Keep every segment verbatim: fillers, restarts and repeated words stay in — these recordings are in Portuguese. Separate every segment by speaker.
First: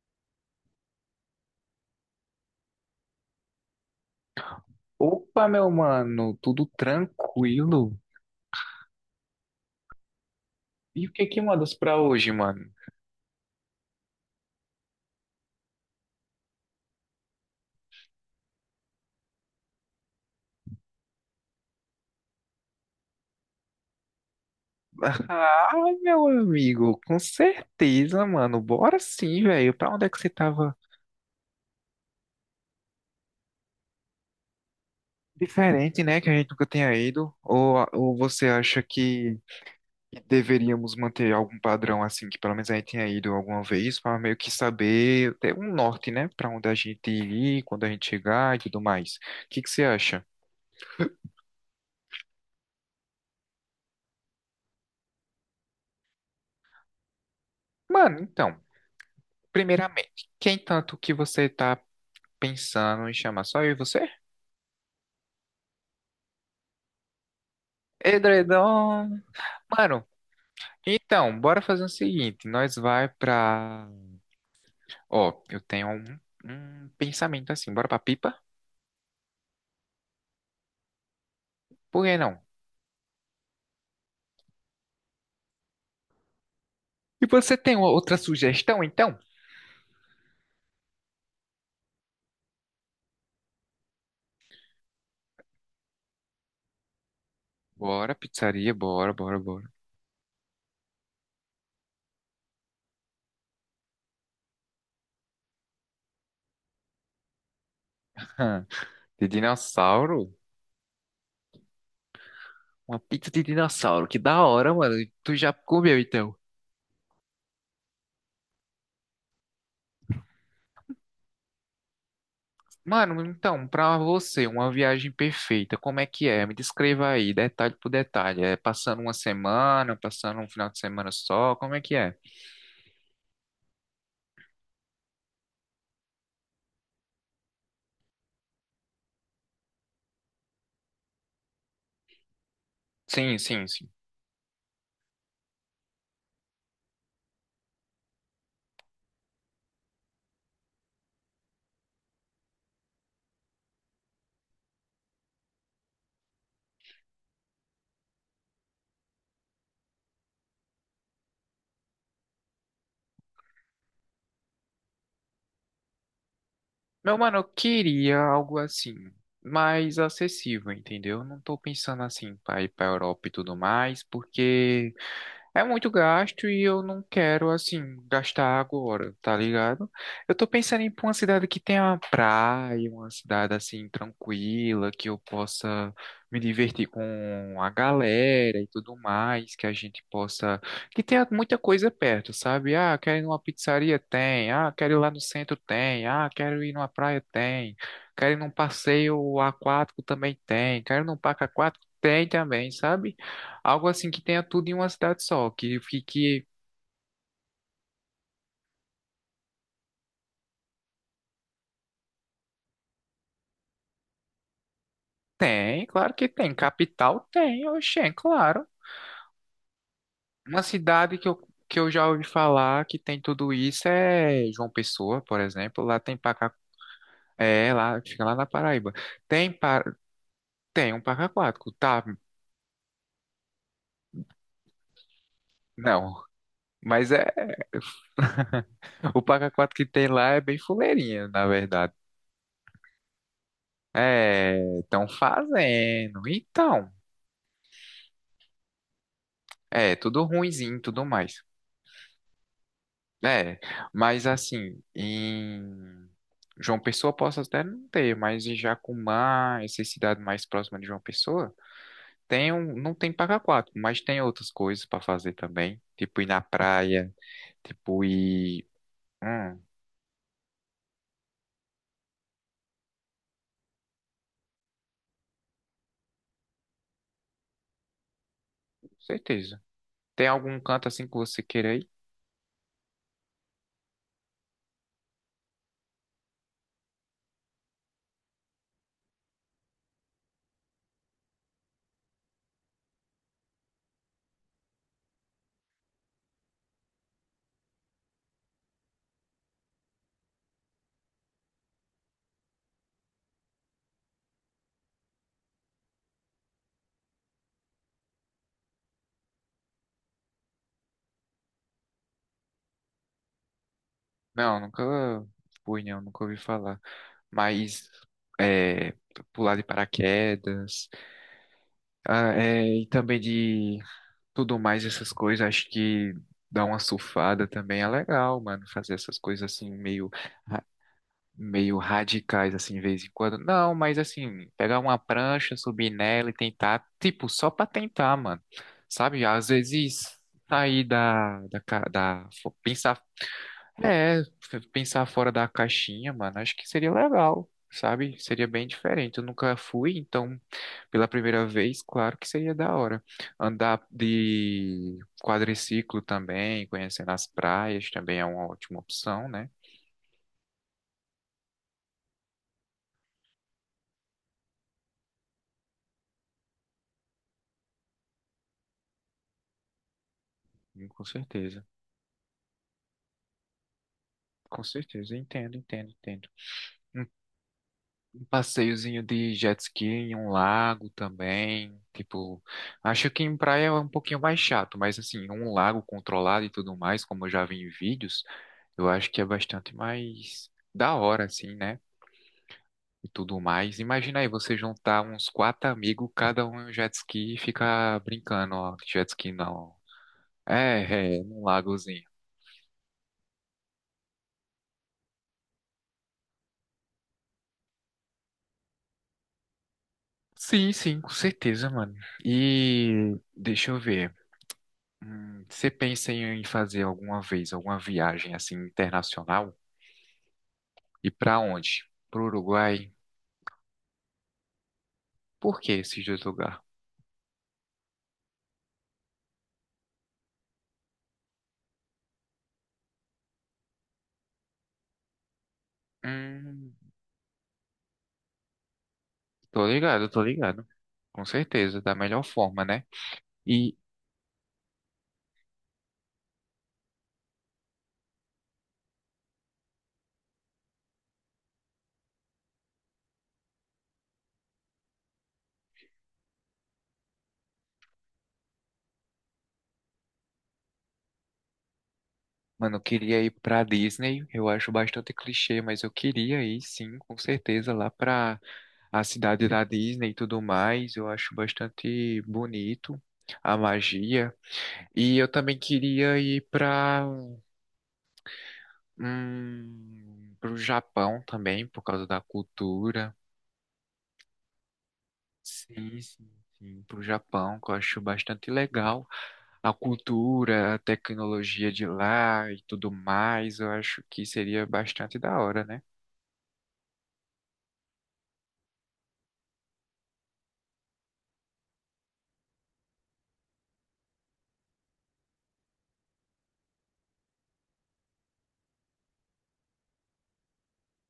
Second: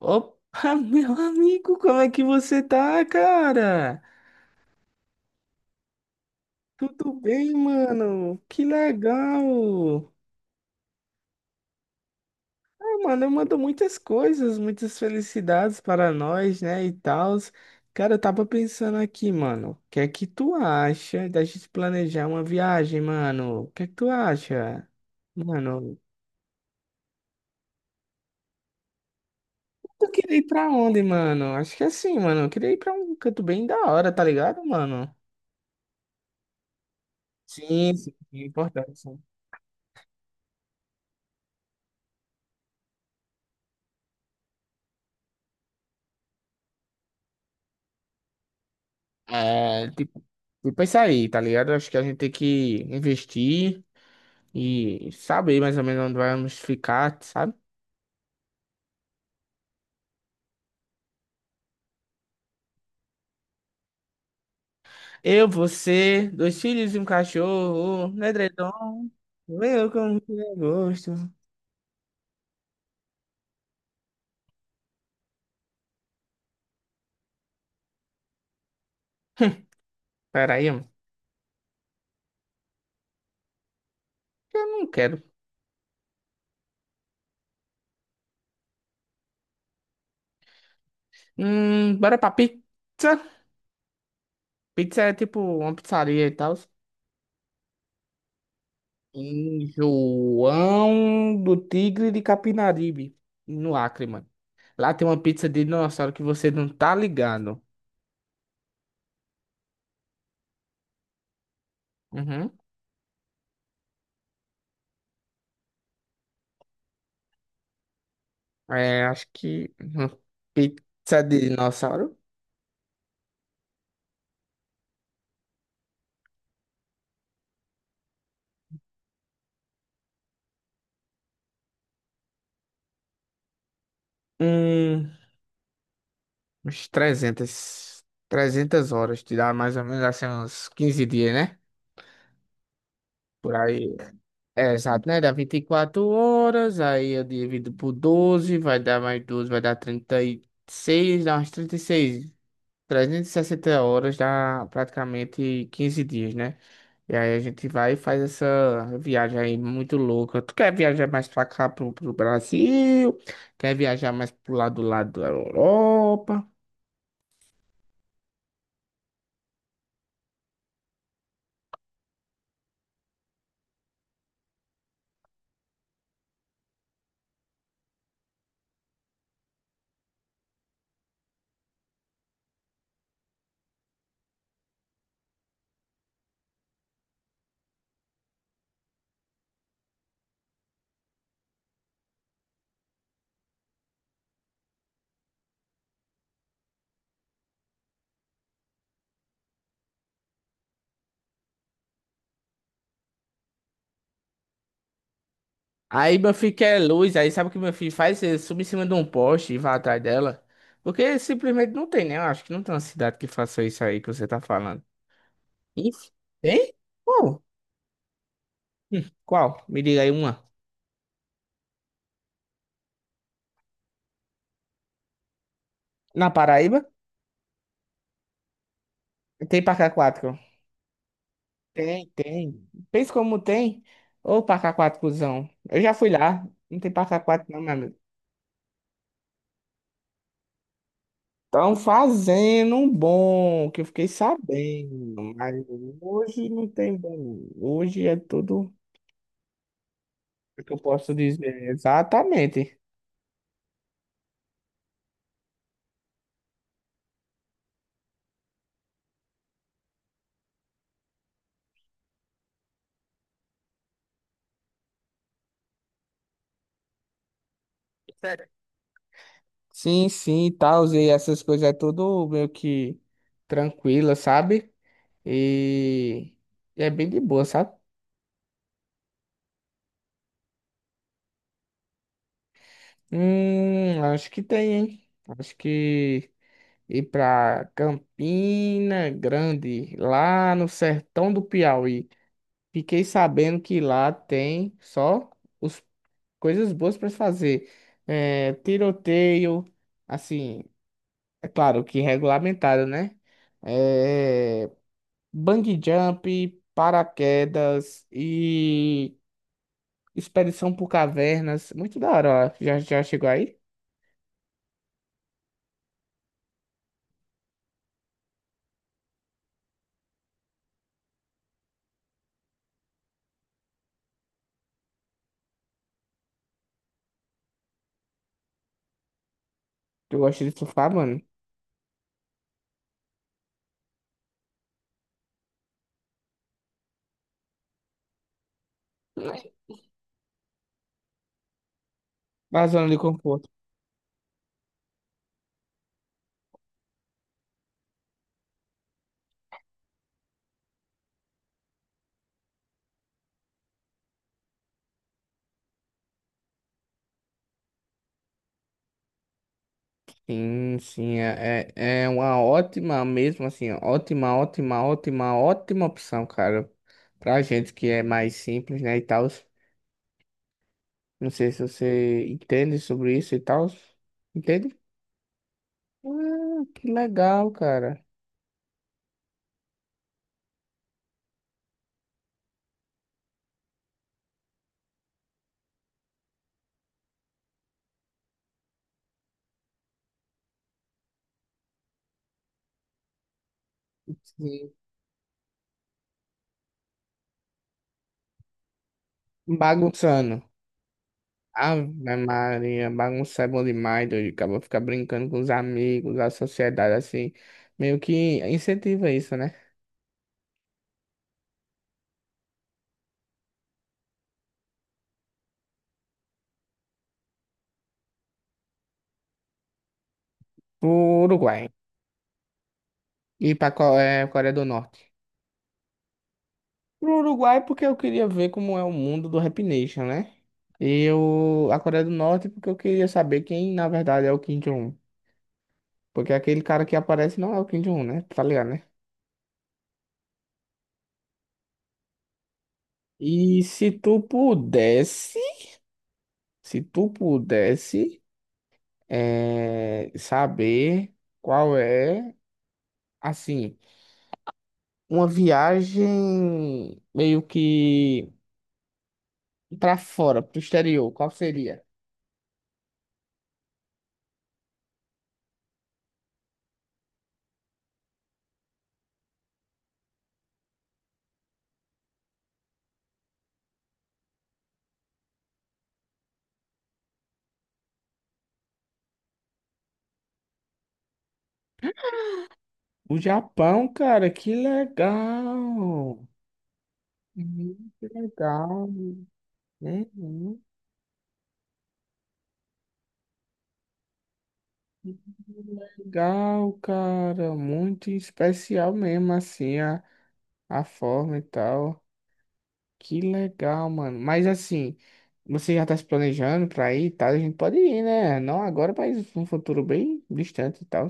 Speaker 1: Opa, meu amigo, como é que você tá, cara?
Speaker 2: Opa, meu mano, tudo
Speaker 1: Tudo bem,
Speaker 2: tranquilo?
Speaker 1: mano? Que legal!
Speaker 2: E o que que mandas pra hoje, mano?
Speaker 1: Ah, mano, eu mando muitas coisas, muitas felicidades para nós, né, e tal. Cara, eu tava pensando aqui, mano, o que é que tu acha da gente planejar uma viagem, mano? O que é que tu acha?
Speaker 2: Ah,
Speaker 1: Mano,
Speaker 2: meu amigo, com certeza, mano. Bora sim, velho. Pra onde é
Speaker 1: eu
Speaker 2: que você
Speaker 1: queria ir pra
Speaker 2: tava?
Speaker 1: onde, mano? Acho que é assim, mano, eu queria ir pra um canto bem da hora, tá ligado, mano?
Speaker 2: Diferente, né? Que a gente nunca tenha ido. Ou,
Speaker 1: Sim, sim,
Speaker 2: ou
Speaker 1: é
Speaker 2: você acha
Speaker 1: importante.
Speaker 2: que deveríamos manter algum padrão assim, que pelo menos a gente tenha ido alguma vez, pra meio que saber, ter um norte, né? Pra onde a gente ir, quando a gente chegar e tudo mais. O que que você
Speaker 1: É, tipo,
Speaker 2: acha?
Speaker 1: tipo isso aí, tá ligado? Acho que a gente tem que investir e saber mais ou menos onde vamos ficar, sabe?
Speaker 2: Mano, então, primeiramente, quem tanto que você tá pensando em chamar só eu e você?
Speaker 1: Eu, você, dois filhos e um cachorro, um edredom,
Speaker 2: Edredom!
Speaker 1: eu
Speaker 2: Mano,
Speaker 1: como que eu gosto.
Speaker 2: então, bora fazer o seguinte. Nós vai pra... Ó, eu tenho um, um pensamento assim. Bora pra pipa?
Speaker 1: Peraí, mano.
Speaker 2: Por que não?
Speaker 1: Eu não quero.
Speaker 2: E você tem uma outra sugestão, então?
Speaker 1: Hum, bora pra pizza. Pizza é tipo uma pizzaria e tal.
Speaker 2: Bora, pizzaria, bora, bora,
Speaker 1: Em
Speaker 2: bora.
Speaker 1: João do Tigre de Capinaribe, no Acre, mano. Lá tem uma pizza de dinossauro que você não tá ligado.
Speaker 2: De dinossauro?
Speaker 1: Uhum.
Speaker 2: Uma pizza de dinossauro, que da hora, mano. Tu já comeu, então?
Speaker 1: É, acho que uma pizza de dinossauro.
Speaker 2: Mano, então, pra você, uma viagem perfeita, como é que é? Me descreva aí, detalhe por detalhe. É passando uma semana, passando um final de semana só, como é que é?
Speaker 1: Hum, Uns trezentas trezentas horas, te dá mais ou menos assim uns quinze dias, né?
Speaker 2: Sim,
Speaker 1: Por
Speaker 2: sim, sim.
Speaker 1: aí. É, exato, né? Dá vinte e quatro horas, aí eu divido por doze, vai dar mais doze, vai dar trinta e seis, dá umas trinta e trezentas e sessenta horas, dá praticamente quinze dias, né? E aí a gente vai e faz essa viagem aí muito louca. Tu quer viajar mais pra cá, pro, pro Brasil? Quer viajar mais pro lado do lado da Europa?
Speaker 2: Meu mano, eu queria algo assim, mais acessível, entendeu? Eu Não tô pensando assim pra ir pra Europa e tudo mais, porque é muito gasto e eu não quero, assim, gastar agora, tá ligado? Eu tô pensando em ir pra uma cidade que tenha uma praia, uma cidade, assim, tranquila, que eu possa me divertir com a galera e tudo mais, que a gente possa... Que tenha muita coisa perto, sabe? Ah, quero ir numa pizzaria? Tem. Ah, quero ir lá no centro? Tem. Ah, quero ir numa praia? Tem. Quero ir num passeio aquático? Também tem. Quero ir num parque aquático? Tem também, sabe? Algo assim que tenha tudo em uma cidade só, que
Speaker 1: Aí meu
Speaker 2: fique.
Speaker 1: filho quer luz, aí sabe o que meu filho faz? Ele sube em cima de um poste e vai atrás dela. Porque simplesmente não tem, né? Eu acho que não tem uma cidade que faça isso aí que você tá falando.
Speaker 2: Tem,
Speaker 1: Isso?
Speaker 2: claro que tem.
Speaker 1: Tem?
Speaker 2: Capital
Speaker 1: Qual?
Speaker 2: tem, oxê, claro.
Speaker 1: Hum, Qual? Me diga aí uma.
Speaker 2: Uma cidade que eu, que eu já ouvi falar que tem tudo isso é João Pessoa, por exemplo. Lá tem
Speaker 1: Na
Speaker 2: parque. aqu-
Speaker 1: Paraíba?
Speaker 2: É, lá, fica lá na Paraíba. Tem,
Speaker 1: Tem pra
Speaker 2: pa...
Speaker 1: cá quatro.
Speaker 2: Tem um parque aquático, tá?
Speaker 1: Tem, tem. Pensa como tem. Ô, Paca quatro, cuzão. Eu já fui
Speaker 2: Não,
Speaker 1: lá. Não tem
Speaker 2: mas
Speaker 1: Paca
Speaker 2: é.
Speaker 1: quatro, não, meu amigo.
Speaker 2: O parque aquático que tem lá é bem fuleirinha, na
Speaker 1: Estão
Speaker 2: verdade.
Speaker 1: fazendo um bom, que eu fiquei
Speaker 2: É, estão
Speaker 1: sabendo. Mas
Speaker 2: fazendo.
Speaker 1: hoje não
Speaker 2: Então,
Speaker 1: tem bom. Hoje é tudo
Speaker 2: é, tudo
Speaker 1: o que
Speaker 2: ruinzinho
Speaker 1: eu
Speaker 2: e tudo
Speaker 1: posso
Speaker 2: mais.
Speaker 1: dizer. Exatamente.
Speaker 2: É, mas assim, em João Pessoa posso até não ter, mas em Jacumã, essa cidade mais próxima de João Pessoa, tem um, não tem paga quatro, mas tem outras coisas para fazer também, tipo ir na praia, tipo
Speaker 1: Sério?
Speaker 2: ir, hum,
Speaker 1: Sim, sim, tal. E essas coisas é tudo meio que tranquila, sabe? E, e é bem de boa, sabe?
Speaker 2: certeza. Tem algum canto assim que você queira ir?
Speaker 1: Hum, acho que tem, hein? Acho que ir para Campina Grande, lá no sertão do Piauí. Fiquei sabendo que lá tem só os, coisas boas para fazer. É, tiroteio, assim, é claro que regulamentado, né? É, bungee jump, paraquedas e expedição por cavernas. Muito da hora, ó. Já, já chegou aí?
Speaker 2: Não, nunca fui, não, nunca ouvi falar. Mas é, pular de paraquedas, ah, é, e também de tudo mais, essas coisas, acho que dar uma surfada também é legal, mano, fazer essas coisas assim meio
Speaker 1: Eu gosto de
Speaker 2: ra-
Speaker 1: surfar, mano.
Speaker 2: meio radicais assim de vez em quando. Não, mas assim, pegar uma prancha, subir nela e tentar, tipo, só pra tentar, mano. Sabe? Às vezes sair da da, ca- da fo-
Speaker 1: Na zona de
Speaker 2: pensar
Speaker 1: conforto.
Speaker 2: é, pensar fora da caixinha, mano, acho que seria legal, sabe? Seria bem diferente. Eu nunca fui, então, pela primeira vez, claro que seria da hora. Andar de quadriciclo também, conhecendo as praias também é uma ótima opção, né?
Speaker 1: Sim, sim, é, é é uma ótima mesmo, assim, ótima, ótima, ótima, ótima opção, cara, pra gente que é mais simples, né, e tal.
Speaker 2: Hum, Com
Speaker 1: Não sei se
Speaker 2: certeza.
Speaker 1: você entende sobre isso e tal.
Speaker 2: Com
Speaker 1: Entende?
Speaker 2: certeza, entendo, entendo, entendo.
Speaker 1: Ah, que
Speaker 2: Um
Speaker 1: legal, cara.
Speaker 2: um passeiozinho de jet ski em um lago também, tipo, acho que em praia é um pouquinho mais chato, mas assim, um lago controlado e tudo mais, como eu já vi em vídeos, eu acho que é bastante mais da hora, assim, né? E tudo mais. Imagina aí você
Speaker 1: Sim.
Speaker 2: juntar uns quatro amigos, cada um em um jet ski e ficar brincando, ó. Jet ski não.
Speaker 1: Bagunçando.
Speaker 2: É, é, num lagozinho.
Speaker 1: Ave Maria, bagunçar é bom demais, doido. Acaba ficar brincando com os amigos, a sociedade, assim, meio que incentiva isso, né?
Speaker 2: Sim, sim, com certeza, mano. E deixa eu ver. Hum, você pensa em fazer alguma vez alguma viagem assim internacional?
Speaker 1: Pro
Speaker 2: E pra
Speaker 1: Uruguai.
Speaker 2: onde? Pro Uruguai?
Speaker 1: E pra Co- é, Coreia do Norte.
Speaker 2: Por que esses dois lugares?
Speaker 1: Pro Uruguai porque eu queria ver como é o mundo do Rap Nation, né? E eu, a Coreia do Norte porque eu queria saber quem, na verdade, é o Kim Jong-un. Porque aquele
Speaker 2: Hum,
Speaker 1: cara que aparece não é o Kim Jong-un, né? Tá ligado, né?
Speaker 2: Tô ligado, tô ligado. Com certeza, da melhor forma, né?
Speaker 1: E
Speaker 2: E
Speaker 1: se tu pudesse, se tu pudesse, eh, saber qual é, assim, uma viagem meio que pra fora, pro exterior, qual seria?
Speaker 2: mano, eu queria ir pra Disney. Eu acho bastante clichê, mas eu queria ir sim, com certeza, lá pra a cidade da Disney e tudo mais. Eu acho bastante bonito a magia. E eu também queria ir pra, hum, pro Japão também, por causa da cultura.
Speaker 1: O Japão, cara, que
Speaker 2: Sim,
Speaker 1: legal!
Speaker 2: sim, sim, pro Japão, que eu
Speaker 1: Uhum.
Speaker 2: acho
Speaker 1: Que
Speaker 2: bastante
Speaker 1: legal,
Speaker 2: legal. A
Speaker 1: né? Uhum.
Speaker 2: cultura, a tecnologia de lá e tudo mais, eu acho que seria bastante da hora, né?
Speaker 1: Legal, cara, muito especial mesmo, assim, a, a forma e tal. Que legal, mano. Mas assim, você já tá se planejando pra ir e tal? A gente pode ir, né? Não agora, mas num futuro bem distante e tal.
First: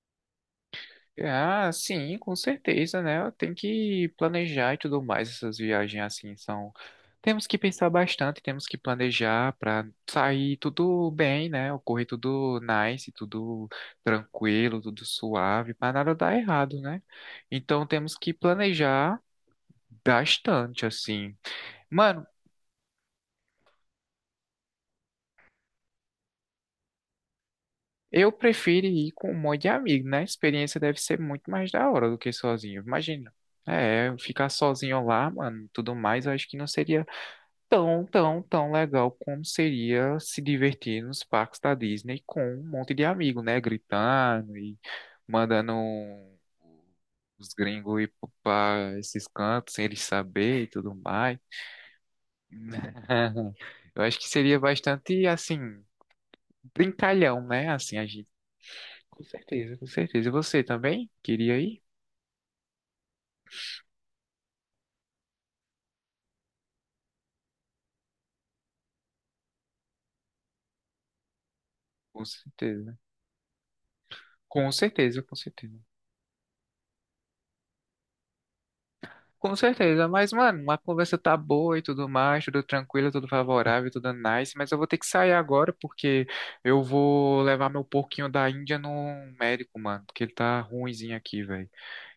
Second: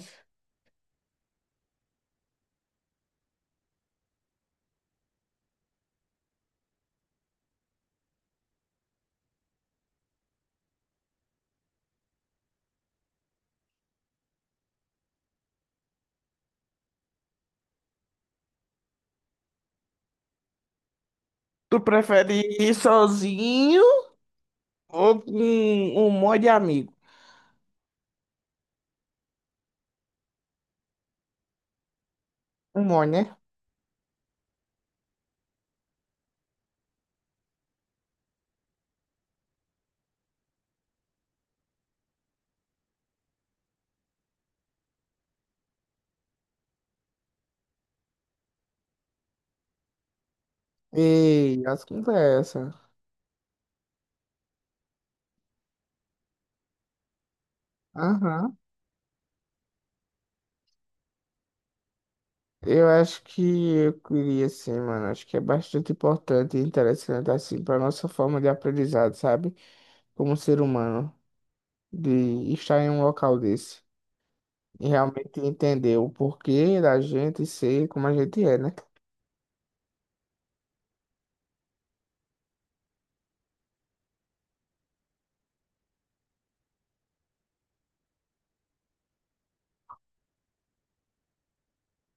Speaker 2: Ah, sim, com certeza, né? Tem que planejar e tudo mais essas viagens assim são. Temos que pensar bastante, temos que planejar para sair tudo bem, né? Ocorrer tudo nice, tudo tranquilo, tudo suave, para nada dar errado, né? Então temos que planejar bastante assim.
Speaker 1: Tu
Speaker 2: Mano,
Speaker 1: prefere ir sozinho ou com um monte de amigo?
Speaker 2: eu prefiro ir com um monte de amigo, né? A experiência deve ser muito mais da hora do que sozinho,
Speaker 1: Um monte,
Speaker 2: imagina.
Speaker 1: né?
Speaker 2: É, ficar sozinho lá, mano, tudo mais, eu acho que não seria tão, tão, tão legal como seria se divertir nos parques da Disney com um monte de amigo, né? Gritando e mandando um, os gringos ir para esses cantos sem eles saber e tudo mais.
Speaker 1: Ei, as conversas.
Speaker 2: Eu acho que seria bastante, assim, brincalhão, né? Assim, a gente.
Speaker 1: Aham.
Speaker 2: Com certeza, com certeza. E você também? Queria ir?
Speaker 1: Eu acho que eu queria sim, mano. Acho que é bastante importante e interessante assim para nossa forma de aprendizado, sabe? Como ser humano, de
Speaker 2: Com
Speaker 1: estar em
Speaker 2: certeza.
Speaker 1: um local desse
Speaker 2: Com
Speaker 1: e
Speaker 2: certeza, com
Speaker 1: realmente
Speaker 2: certeza.
Speaker 1: entender o porquê da gente ser como a gente é, né?
Speaker 2: Com certeza, mas, mano, a conversa tá boa e tudo mais, tudo tranquilo, tudo favorável, tudo nice, mas eu vou ter que sair agora porque eu vou levar meu porquinho da Índia no médico, mano, porque ele tá ruinzinho aqui, velho.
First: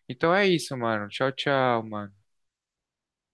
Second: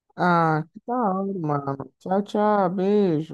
Speaker 2: Então é
Speaker 1: Ah,
Speaker 2: isso,
Speaker 1: que da
Speaker 2: mano. Tchau,
Speaker 1: hora,
Speaker 2: tchau,
Speaker 1: mano. Tchau,
Speaker 2: mano.
Speaker 1: tchau, beijo.